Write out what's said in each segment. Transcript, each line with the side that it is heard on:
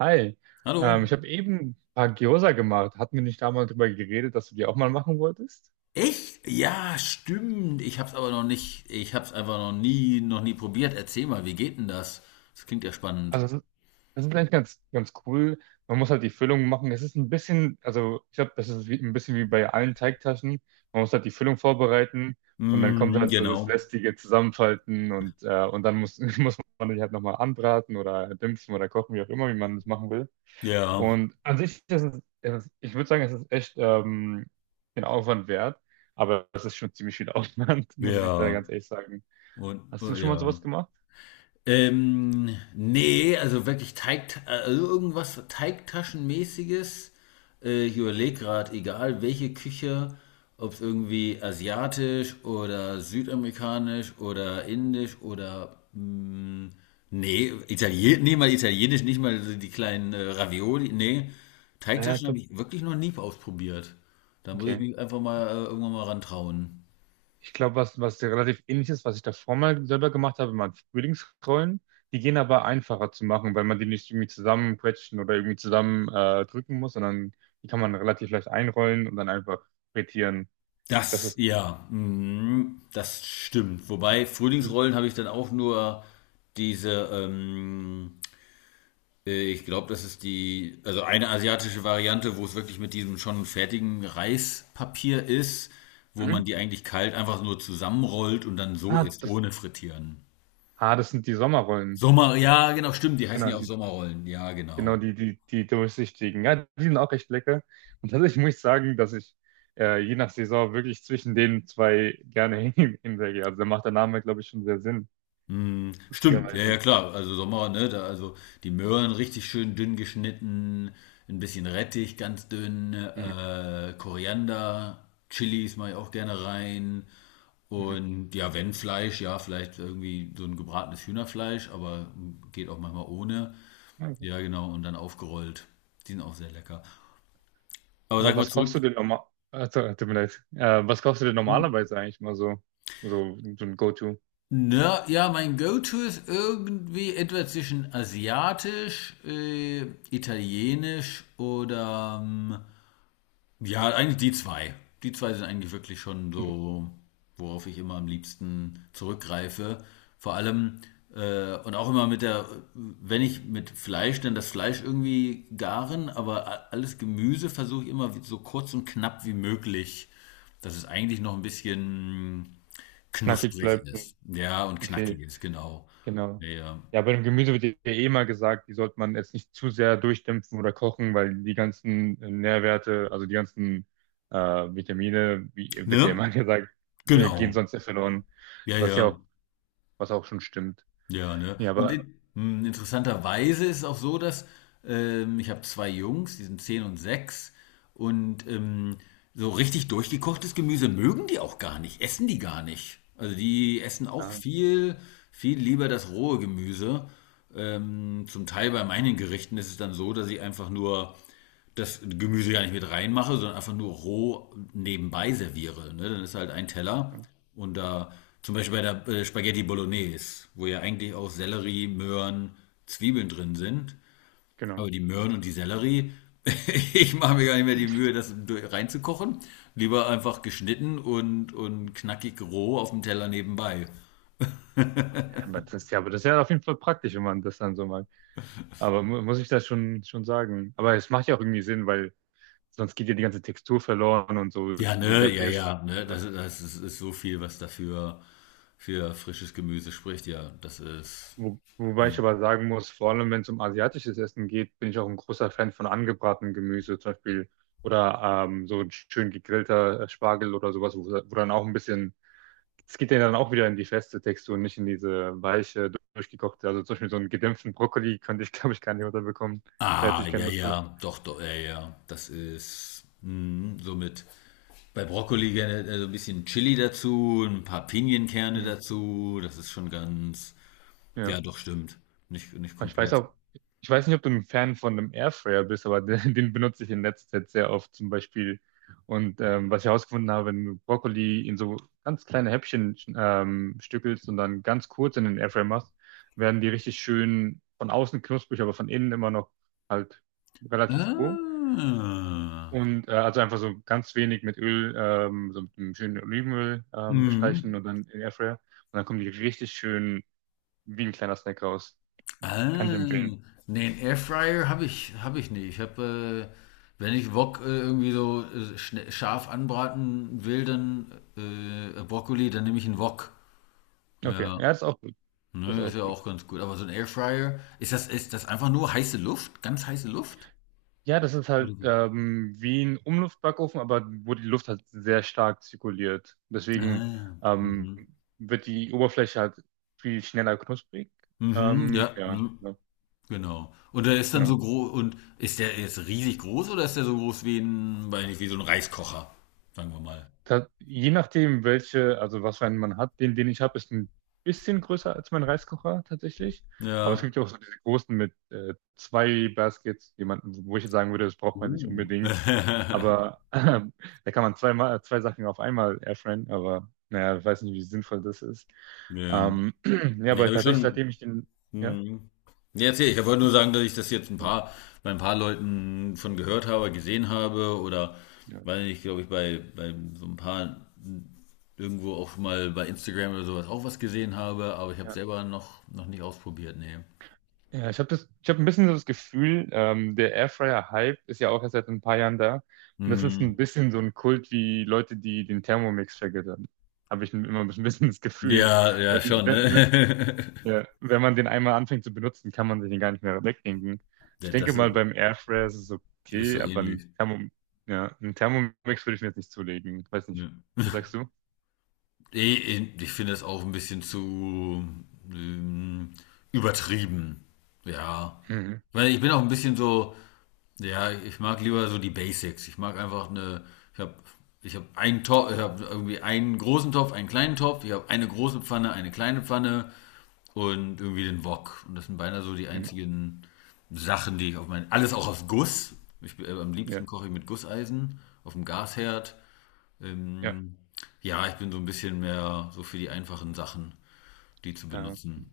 right: Hi,
left: Hallo.
right: ich habe eben ein paar Gyoza gemacht. Hatten wir nicht da mal drüber geredet, dass du die auch mal machen wolltest?
left: Echt? Ja, stimmt. Ich hab's aber noch nicht, ich hab's einfach noch nie probiert. Erzähl mal, wie geht denn das? Das klingt ja spannend.
right: Also das ist eigentlich ganz, ganz cool. Man muss halt die Füllung machen. Es ist ein bisschen, also ich glaube, das ist wie, ein bisschen wie bei allen Teigtaschen. Man muss halt die Füllung vorbereiten, und dann kommt
left: Mm,
right: halt so das
left: genau.
right: lästige Zusammenfalten und dann muss man die halt nochmal anbraten oder dämpfen oder kochen, wie auch immer, wie man das machen will.
left: Ja,
right: Und an sich ist es, ich würde sagen, es ist echt den Aufwand wert, aber es ist schon ziemlich viel Aufwand, muss ich da
left: ja.
right: ganz ehrlich sagen.
left: Und,
right: Hast du
left: und
right: schon mal
left: ja.
right: sowas gemacht?
left: Nee, also wirklich Teig, also irgendwas Teigtaschenmäßiges. Ich überlege gerade, egal welche Küche, ob es irgendwie asiatisch oder südamerikanisch oder indisch oder nee, Italien, nee, mal italienisch, nicht mal so die kleinen Ravioli, nee.
right: Naja,
left: Teigtaschen habe
right: top.
left: ich wirklich noch nie ausprobiert. Da muss ich
right: Okay.
left: mich einfach mal irgendwann mal rantrauen.
right: Ich glaube, was relativ ähnlich ist, was ich davor mal selber gemacht habe, waren Frühlingsrollen. Die gehen aber einfacher zu machen, weil man die nicht irgendwie zusammenquetschen oder irgendwie zusammen drücken muss, sondern die kann man relativ leicht einrollen und dann einfach frittieren. Das
left: Das,
right: ist.
left: ja, mhm, das stimmt. Wobei Frühlingsrollen habe ich dann auch nur diese, ich glaube, das ist die, also eine asiatische Variante, wo es wirklich mit diesem schon fertigen Reispapier ist, wo man
right: Mhm.
left: die eigentlich kalt einfach nur zusammenrollt und dann so
right: Ah,
left: isst,
right: das,
left: ohne frittieren.
right: das sind die Sommerrollen.
left: Sommer, ja, genau, stimmt, die heißen
right: Genau,
left: ja auch
right: die
left: Sommerrollen, ja,
right: Genau,
left: genau.
right: die, die, die durchsichtigen. Ja, die sind auch echt lecker. Und tatsächlich muss ich sagen, dass ich je nach Saison wirklich zwischen den zwei gerne hinwege. Also da macht der Name, glaube ich, schon sehr Sinn,
left: Mm, stimmt, ja, ja,
right: lustigerweise.
left: klar. Also Sommer, ne? Da, also die Möhren richtig schön dünn geschnitten, ein bisschen Rettich ganz dünn,
right: Mhm.
left: Koriander, Chilis mache ich auch gerne rein.
right: Mhm.
left: Und ja, wenn Fleisch, ja, vielleicht irgendwie so ein gebratenes Hühnerfleisch, aber geht auch manchmal ohne.
right: Ja.
left: Ja, genau, und dann aufgerollt. Die sind auch sehr lecker. Aber sag
right: Aber
left: mal
right: was kochst
left: zurück.
right: du denn normal? Tut mir leid. Was kochst du denn
left: Hm?
right: normalerweise eigentlich mal so? So ein Go-To.
left: Na, ja, mein Go-To ist irgendwie etwa zwischen asiatisch, italienisch oder ja, eigentlich die zwei. Die zwei sind eigentlich wirklich schon
right: Okay.
left: so, worauf ich immer am liebsten zurückgreife. Vor allem und auch immer mit der, wenn ich mit Fleisch, dann das Fleisch irgendwie garen, aber alles Gemüse versuche ich immer so kurz und knapp wie möglich, dass es eigentlich noch ein bisschen
right: Knackig
left: knusprig
right: bleibt.
left: ist. Ja, und knackig
right: Okay.
left: ist, genau.
right: Genau.
left: Ja, ja.
right: Ja, bei dem Gemüse wird ja eh immer gesagt, die sollte man jetzt nicht zu sehr durchdämpfen oder kochen, weil die ganzen Nährwerte, also die ganzen Vitamine, wie wird ja
left: Ne?
right: immer gesagt, gehen
left: Genau.
right: sonst ja verloren,
left: Ja,
right: was ja
left: ja.
right: auch, was auch schon stimmt.
left: Ja, ne?
right: Ja,
left: Und
right: aber
left: in, mh, interessanterweise ist es auch so, dass ich habe zwei Jungs, die sind 10 und 6. Und so richtig durchgekochtes Gemüse mögen die auch gar nicht, essen die gar nicht. Also die essen auch
right: ja,
left: viel, viel lieber das rohe Gemüse. Zum Teil bei meinen Gerichten ist es dann so, dass ich einfach nur das Gemüse gar nicht mit reinmache, sondern einfach nur roh nebenbei serviere. Ne? Dann ist halt ein Teller und da zum Beispiel bei der Spaghetti Bolognese, wo ja eigentlich auch Sellerie, Möhren, Zwiebeln drin sind.
right: genau.
left: Aber die Möhren und die Sellerie, ich mache mir gar nicht mehr die Mühe, das reinzukochen. Lieber einfach geschnitten und knackig roh auf dem Teller nebenbei.
right: Ja, aber das ist ja auf jeden Fall praktisch, wenn man das dann so mag. Aber mu muss ich das schon sagen. Aber es macht ja auch irgendwie Sinn, weil sonst geht ja die ganze Textur verloren und so
left: Ja, ne,
right: der
left: ja,
right: Biss.
left: ja, ne, das, das ist so viel, was dafür für frisches Gemüse spricht. Ja, das ist.
right: Wobei ich
left: Hm.
right: aber sagen muss, vor allem wenn es um asiatisches Essen geht, bin ich auch ein großer Fan von angebratenem Gemüse, zum Beispiel oder so ein schön gegrillter Spargel oder sowas, wo dann auch ein bisschen, es geht ja dann auch wieder in die feste Textur, nicht in diese weiche, durchgekochte. Also zum Beispiel so einen gedämpften Brokkoli könnte ich, glaube ich, gar nicht unterbekommen. Da hätte
left: Ah,
right: ich keine
left: ja,
right: Lust drauf.
left: ja, doch, doch, ja, ja. Somit bei Brokkoli gerne so ein bisschen Chili dazu, ein paar Pinienkerne
right: Mhm.
left: dazu. Das ist schon ganz,
right: Ja.
left: ja, doch, stimmt. Nicht
right: Ich weiß
left: komplett.
right: auch, ich weiß nicht, ob du ein Fan von einem Airfryer bist, aber den benutze ich in letzter Zeit sehr oft zum Beispiel. Und was ich herausgefunden habe: wenn du Brokkoli in so ganz kleine Häppchen stückelst und dann ganz kurz in den Airfryer machst, werden die richtig schön von außen knusprig, aber von innen immer noch halt relativ roh.
left: Ah,
right: Und also einfach so ganz wenig mit Öl, so mit einem schönen Olivenöl bestreichen
left: mhm.
right: und dann in den Airfryer. Und dann kommen die richtig schön wie ein kleiner Snack raus. Kann ich
left: Ah,
right: empfehlen.
left: nee, einen Airfryer habe ich nicht. Wenn ich Wok irgendwie so scharf anbraten will, dann Brokkoli, dann nehme ich einen Wok.
right: Okay,
left: Ja.
right: ja, ist auch gut. Das
left: Ne,
right: ist
left: ist
right: auch
left: ja
right: gut.
left: auch ganz gut. Aber so ein Airfryer, ist das einfach nur heiße Luft? Ganz heiße Luft?
right: Ja, das ist halt
left: Oder wie?
right: wie ein Umluftbackofen, aber wo die Luft halt sehr stark zirkuliert.
left: Ah,
right: Deswegen
left: ja.
right: ähm,
left: Mhm.
right: wird die Oberfläche halt viel schneller knusprig.
left: Mhm, ja,
right: Ja,
left: mhm,
right: ja,
left: genau. Und der ist dann
right: genau.
left: so groß, und ist der jetzt riesig groß oder ist der so groß wie ein, weiß nicht, wie so ein Reiskocher? Sagen wir mal.
right: Da, je nachdem, welche, also was für einen man hat, den ich habe, ist ein bisschen größer als mein Reiskocher tatsächlich. Aber es
left: Ja.
right: gibt ja auch so diese großen mit zwei Baskets, jemanden, wo ich jetzt sagen würde, das braucht man nicht unbedingt.
left: Uh.
right: Aber da kann man zwei Sachen auf einmal airfryen, aber naja, ich weiß nicht, wie sinnvoll das ist.
left: Ne,
right: Ähm, ja,
left: ne,
right: aber
left: habe ich
right: tatsächlich,
left: schon.
right: seitdem ich den, ja,
left: Mhm. Ja, erzähl, ich wollte nur sagen, dass ich das jetzt ein
right: also,
left: paar, bei ein paar Leuten von gehört habe, gesehen habe oder
right: ja,
left: weil ich glaube ich bei, so ein paar irgendwo auch schon mal bei Instagram oder sowas auch was gesehen habe, aber ich habe
right: ja.
left: selber noch, noch nicht ausprobiert, nee.
right: Ja, ich habe das, ich habe ein bisschen so das Gefühl, der Airfryer-Hype ist ja auch erst seit ein paar Jahren da. Und das ist ein
left: Mhm.
right: bisschen so ein Kult wie Leute, die den Thermomix vergöttern. Habe ich immer ein bisschen das Gefühl,
left: Ja, ja,
right: wenn,
left: schon, ne?
right: wenn, wenn, ja, wenn man den einmal anfängt zu benutzen, kann man den gar nicht mehr wegdenken. Ich
left: Ja,
right: denke
left: das ist,
right: mal, beim Airfryer ist es
left: ist so
right: okay, aber
left: ähnlich.
right: Ja, ein Thermomix würde ich mir jetzt nicht zulegen. Weiß nicht.
left: Ja.
right: Was sagst du?
left: Ich finde es auch ein bisschen zu ähm, übertrieben. Ja.
right: Mhm.
left: Weil ich bin auch ein bisschen so, ja, ich mag lieber so die Basics. Ich mag einfach eine, ich habe ich hab einen Topf, ich habe irgendwie einen großen Topf, einen kleinen Topf, ich habe eine große Pfanne, eine kleine Pfanne und irgendwie den Wok. Und das sind beinahe so die
right: Mhm.
left: einzigen Sachen, die ich auf meinen, alles auch auf Guss. Am liebsten
right: Ja,
left: koche ich mit Gusseisen, auf dem Gasherd.
right: ja,
left: Ähm, ja, ich bin so ein bisschen mehr so für die einfachen Sachen, die zu
right: äh,
left: benutzen.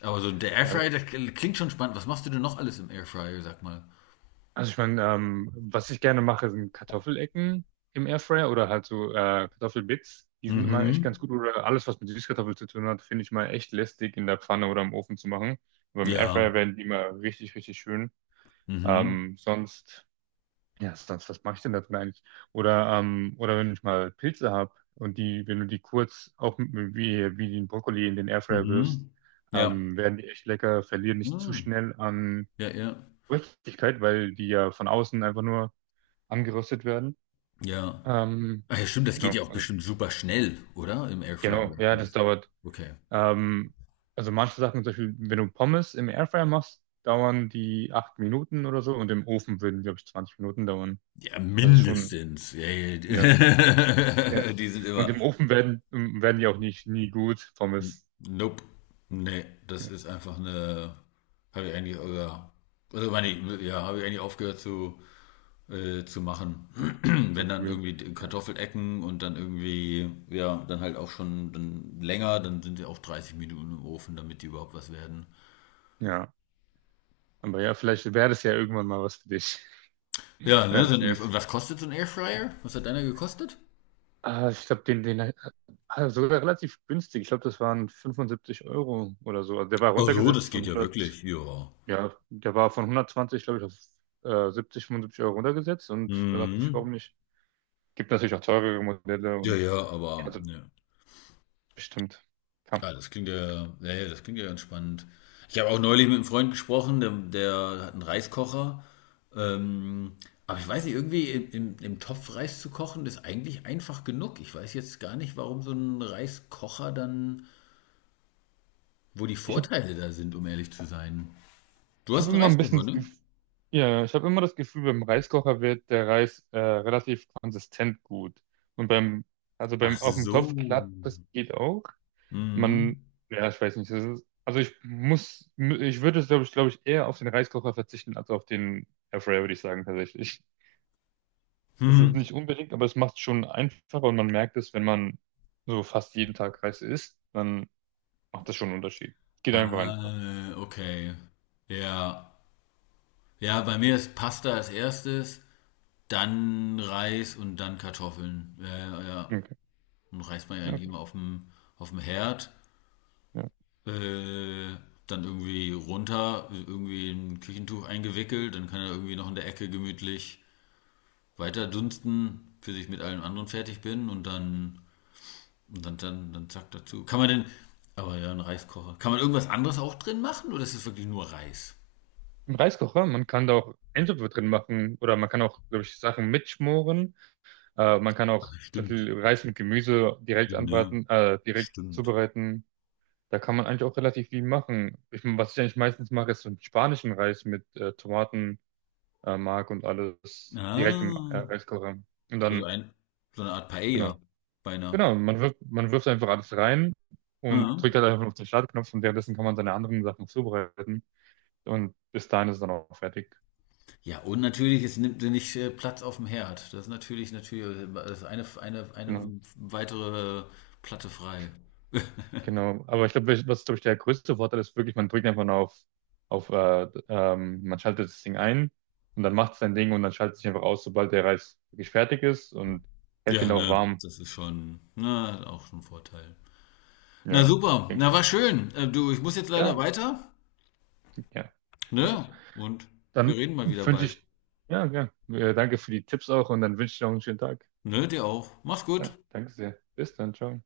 left: Aber so der
right: ja.
left: Airfryer, das klingt schon spannend. Was machst du denn noch alles im Airfryer, sag mal?
right: Also ich meine, was ich gerne mache, sind Kartoffelecken im Airfryer oder halt so Kartoffelbits. Die sind immer echt ganz
left: Mhm.
right: gut. Oder alles, was mit Süßkartoffeln zu tun hat, finde ich mal echt lästig in der Pfanne oder im Ofen zu machen. Aber im Airfryer
left: Ja.
right: werden die immer richtig, richtig schön.
left: Mhm.
right: Ähm, sonst, ja, sonst, was mache ich denn dazu eigentlich? Oder, oder wenn ich mal Pilze habe und wenn du die kurz auch wie den Brokkoli in den Airfryer wirfst,
left: Mhm. Ja.
right: werden die echt lecker, verlieren nicht zu
left: Mhm.
right: schnell an
left: Ja, ja.
right: Richtigkeit, weil die ja von außen einfach nur angeröstet werden.
left: Ja.
right: Ähm,
left: Ach ja, stimmt, das geht
right: genau,
left: ja auch
right: also,
left: bestimmt super schnell, oder? Im Airfryer
right: genau, ja, das
left: alles.
right: dauert.
left: Okay.
right: Ähm, also manche Sachen, zum Beispiel, wenn du Pommes im Airfryer machst, dauern die 8 Minuten oder so, und im Ofen würden, glaube ich, 20 Minuten dauern.
left: Ja,
right: Das ist schon,
left: mindestens. Ja,
right: ja, ja.
left: ja. Die sind
right: Und
left: immer
right: im Ofen werden die auch nicht nie gut, Pommes,
left: Nope. Nee, das
right: ja,
left: ist einfach eine. Habe ich eigentlich, ja, also meine, ich, ja, habe ich eigentlich aufgehört zu machen.
right: zu, zu
left: Wenn dann
right: probieren.
left: irgendwie die
right: Ja,
left: Kartoffelecken und dann irgendwie, ja, dann halt auch schon dann länger, dann sind sie auch 30 Minuten im Ofen, damit die überhaupt was werden.
right: ja. Aber ja, vielleicht wäre das ja irgendwann mal was für dich.
left: Ja, ne,
right: Ja,
left: so ein Airfryer. Und
right: zunächst.
left: was kostet so ein Airfryer? Was hat einer gekostet?
right: Ah, ich glaube, sogar relativ günstig. Ich glaube, das waren 75 € oder so. Also der war
left: Ach so,
right: runtergesetzt
left: das
right: von
left: geht ja wirklich,
right: 100,
left: ja.
right: ja, der war von 120, glaube ich, auf 70, 75 € runtergesetzt. Und da dachte ich, warum
left: Mhm.
right: nicht? Gibt natürlich auch teurere Modelle
left: Ja,
right: und
left: ja,
right: ja,
left: aber,
right: also
left: ja.
right: bestimmt. Ja.
left: Ja, das klingt ja, ja, ja, das klingt ja ganz spannend. Ich habe auch neulich mit einem Freund gesprochen, der hat einen Reiskocher. Ähm, aber ich weiß nicht, irgendwie im Topf Reis zu kochen, ist eigentlich einfach genug. Ich weiß jetzt gar nicht, warum so ein Reiskocher dann, wo die
right: Ich habe
left: Vorteile da sind, um ehrlich zu sein. Du
right: ich hab
left: hast einen
right: immer ein bisschen,
left: Reiskocher, ne?
right: Ja, ich habe immer das Gefühl, beim Reiskocher wird der Reis relativ konsistent gut. Und beim, also
left: Ach
right: beim auf dem Topf
left: so.
right: klappt das, geht auch. Man,
left: Mhm.
right: ja, ich weiß nicht. Das ist, also ich muss, ich würde es, glaube ich, eher auf den Reiskocher verzichten als auf den Airfryer, würde ich sagen, tatsächlich. Es ist
left: Hm.
right: nicht unbedingt, aber es macht es schon einfacher, und man merkt es, wenn man so fast jeden Tag Reis isst, dann macht das schon einen Unterschied. Geht einfach einfach.
left: Ah, okay. Ja. Ja, bei mir ist Pasta als erstes, dann Reis und dann Kartoffeln. Ja, ja, ja.
right: Okay.
left: Und Reis man ja
right: Ja,
left: eigentlich
right: okay.
left: immer auf dem, Herd.
right: Ja.
left: Äh, dann irgendwie runter, irgendwie in ein Küchentuch eingewickelt. Dann kann er irgendwie noch in der Ecke gemütlich weiter dunsten, bis ich mit allem anderen fertig bin. Und dann zack dazu. Kann man denn, aber ja, ein Reiskocher. Kann man irgendwas anderes auch drin machen oder ist es wirklich nur Reis?
right: Im Reiskocher, man kann da auch Eintöpfe drin machen oder man kann auch, glaube ich, Sachen mitschmoren. Man kann
left: Ah,
right: auch zum
left: stimmt.
right: Beispiel Reis mit Gemüse direkt
left: Ja, ne?
right: anbraten, direkt
left: Stimmt.
right: zubereiten. Da kann man eigentlich auch relativ viel machen. Ich meine, was ich eigentlich meistens mache, ist so einen spanischen Reis mit Tomaten, Mark und alles direkt im
left: Ah,
right: Reiskocher. Und
left: also
right: dann,
left: ein, so eine Art Paella,
right: genau,
left: beinahe.
right: genau, man wirft einfach alles rein und
left: Ja.
right: drückt halt einfach auf den Startknopf, und währenddessen kann man seine anderen Sachen zubereiten. Und bis dahin ist es dann auch fertig.
left: Ja, und natürlich, es nimmt dir nicht Platz auf dem Herd. Das ist natürlich, das ist eine, eine,
right: Genau.
left: eine weitere Platte frei.
right: Genau, aber ich glaube, was glaube ich der größte Vorteil ist, wirklich, man drückt einfach nur auf man schaltet das Ding ein, und dann macht es sein Ding und dann schaltet es sich einfach aus, sobald der Reis wirklich fertig ist, und hält
left: Ja,
right: den auch
left: ne,
right: warm.
left: das ist schon, na, auch schon ein Vorteil. Na
right: Ja,
left: super,
right: denke ich
left: na war
right: auch.
left: schön. Du, ich muss jetzt leider
right: Ja,
left: weiter,
right: ja. Ich,
left: ne? Und wir
right: dann
left: reden mal wieder
right: wünsche
left: bald.
right: ich, ja, ja, danke für die Tipps auch, und dann wünsche ich noch einen schönen Tag.
left: Ne, dir auch. Mach's
right: Ja,
left: gut.
right: danke sehr. Bis dann, ciao.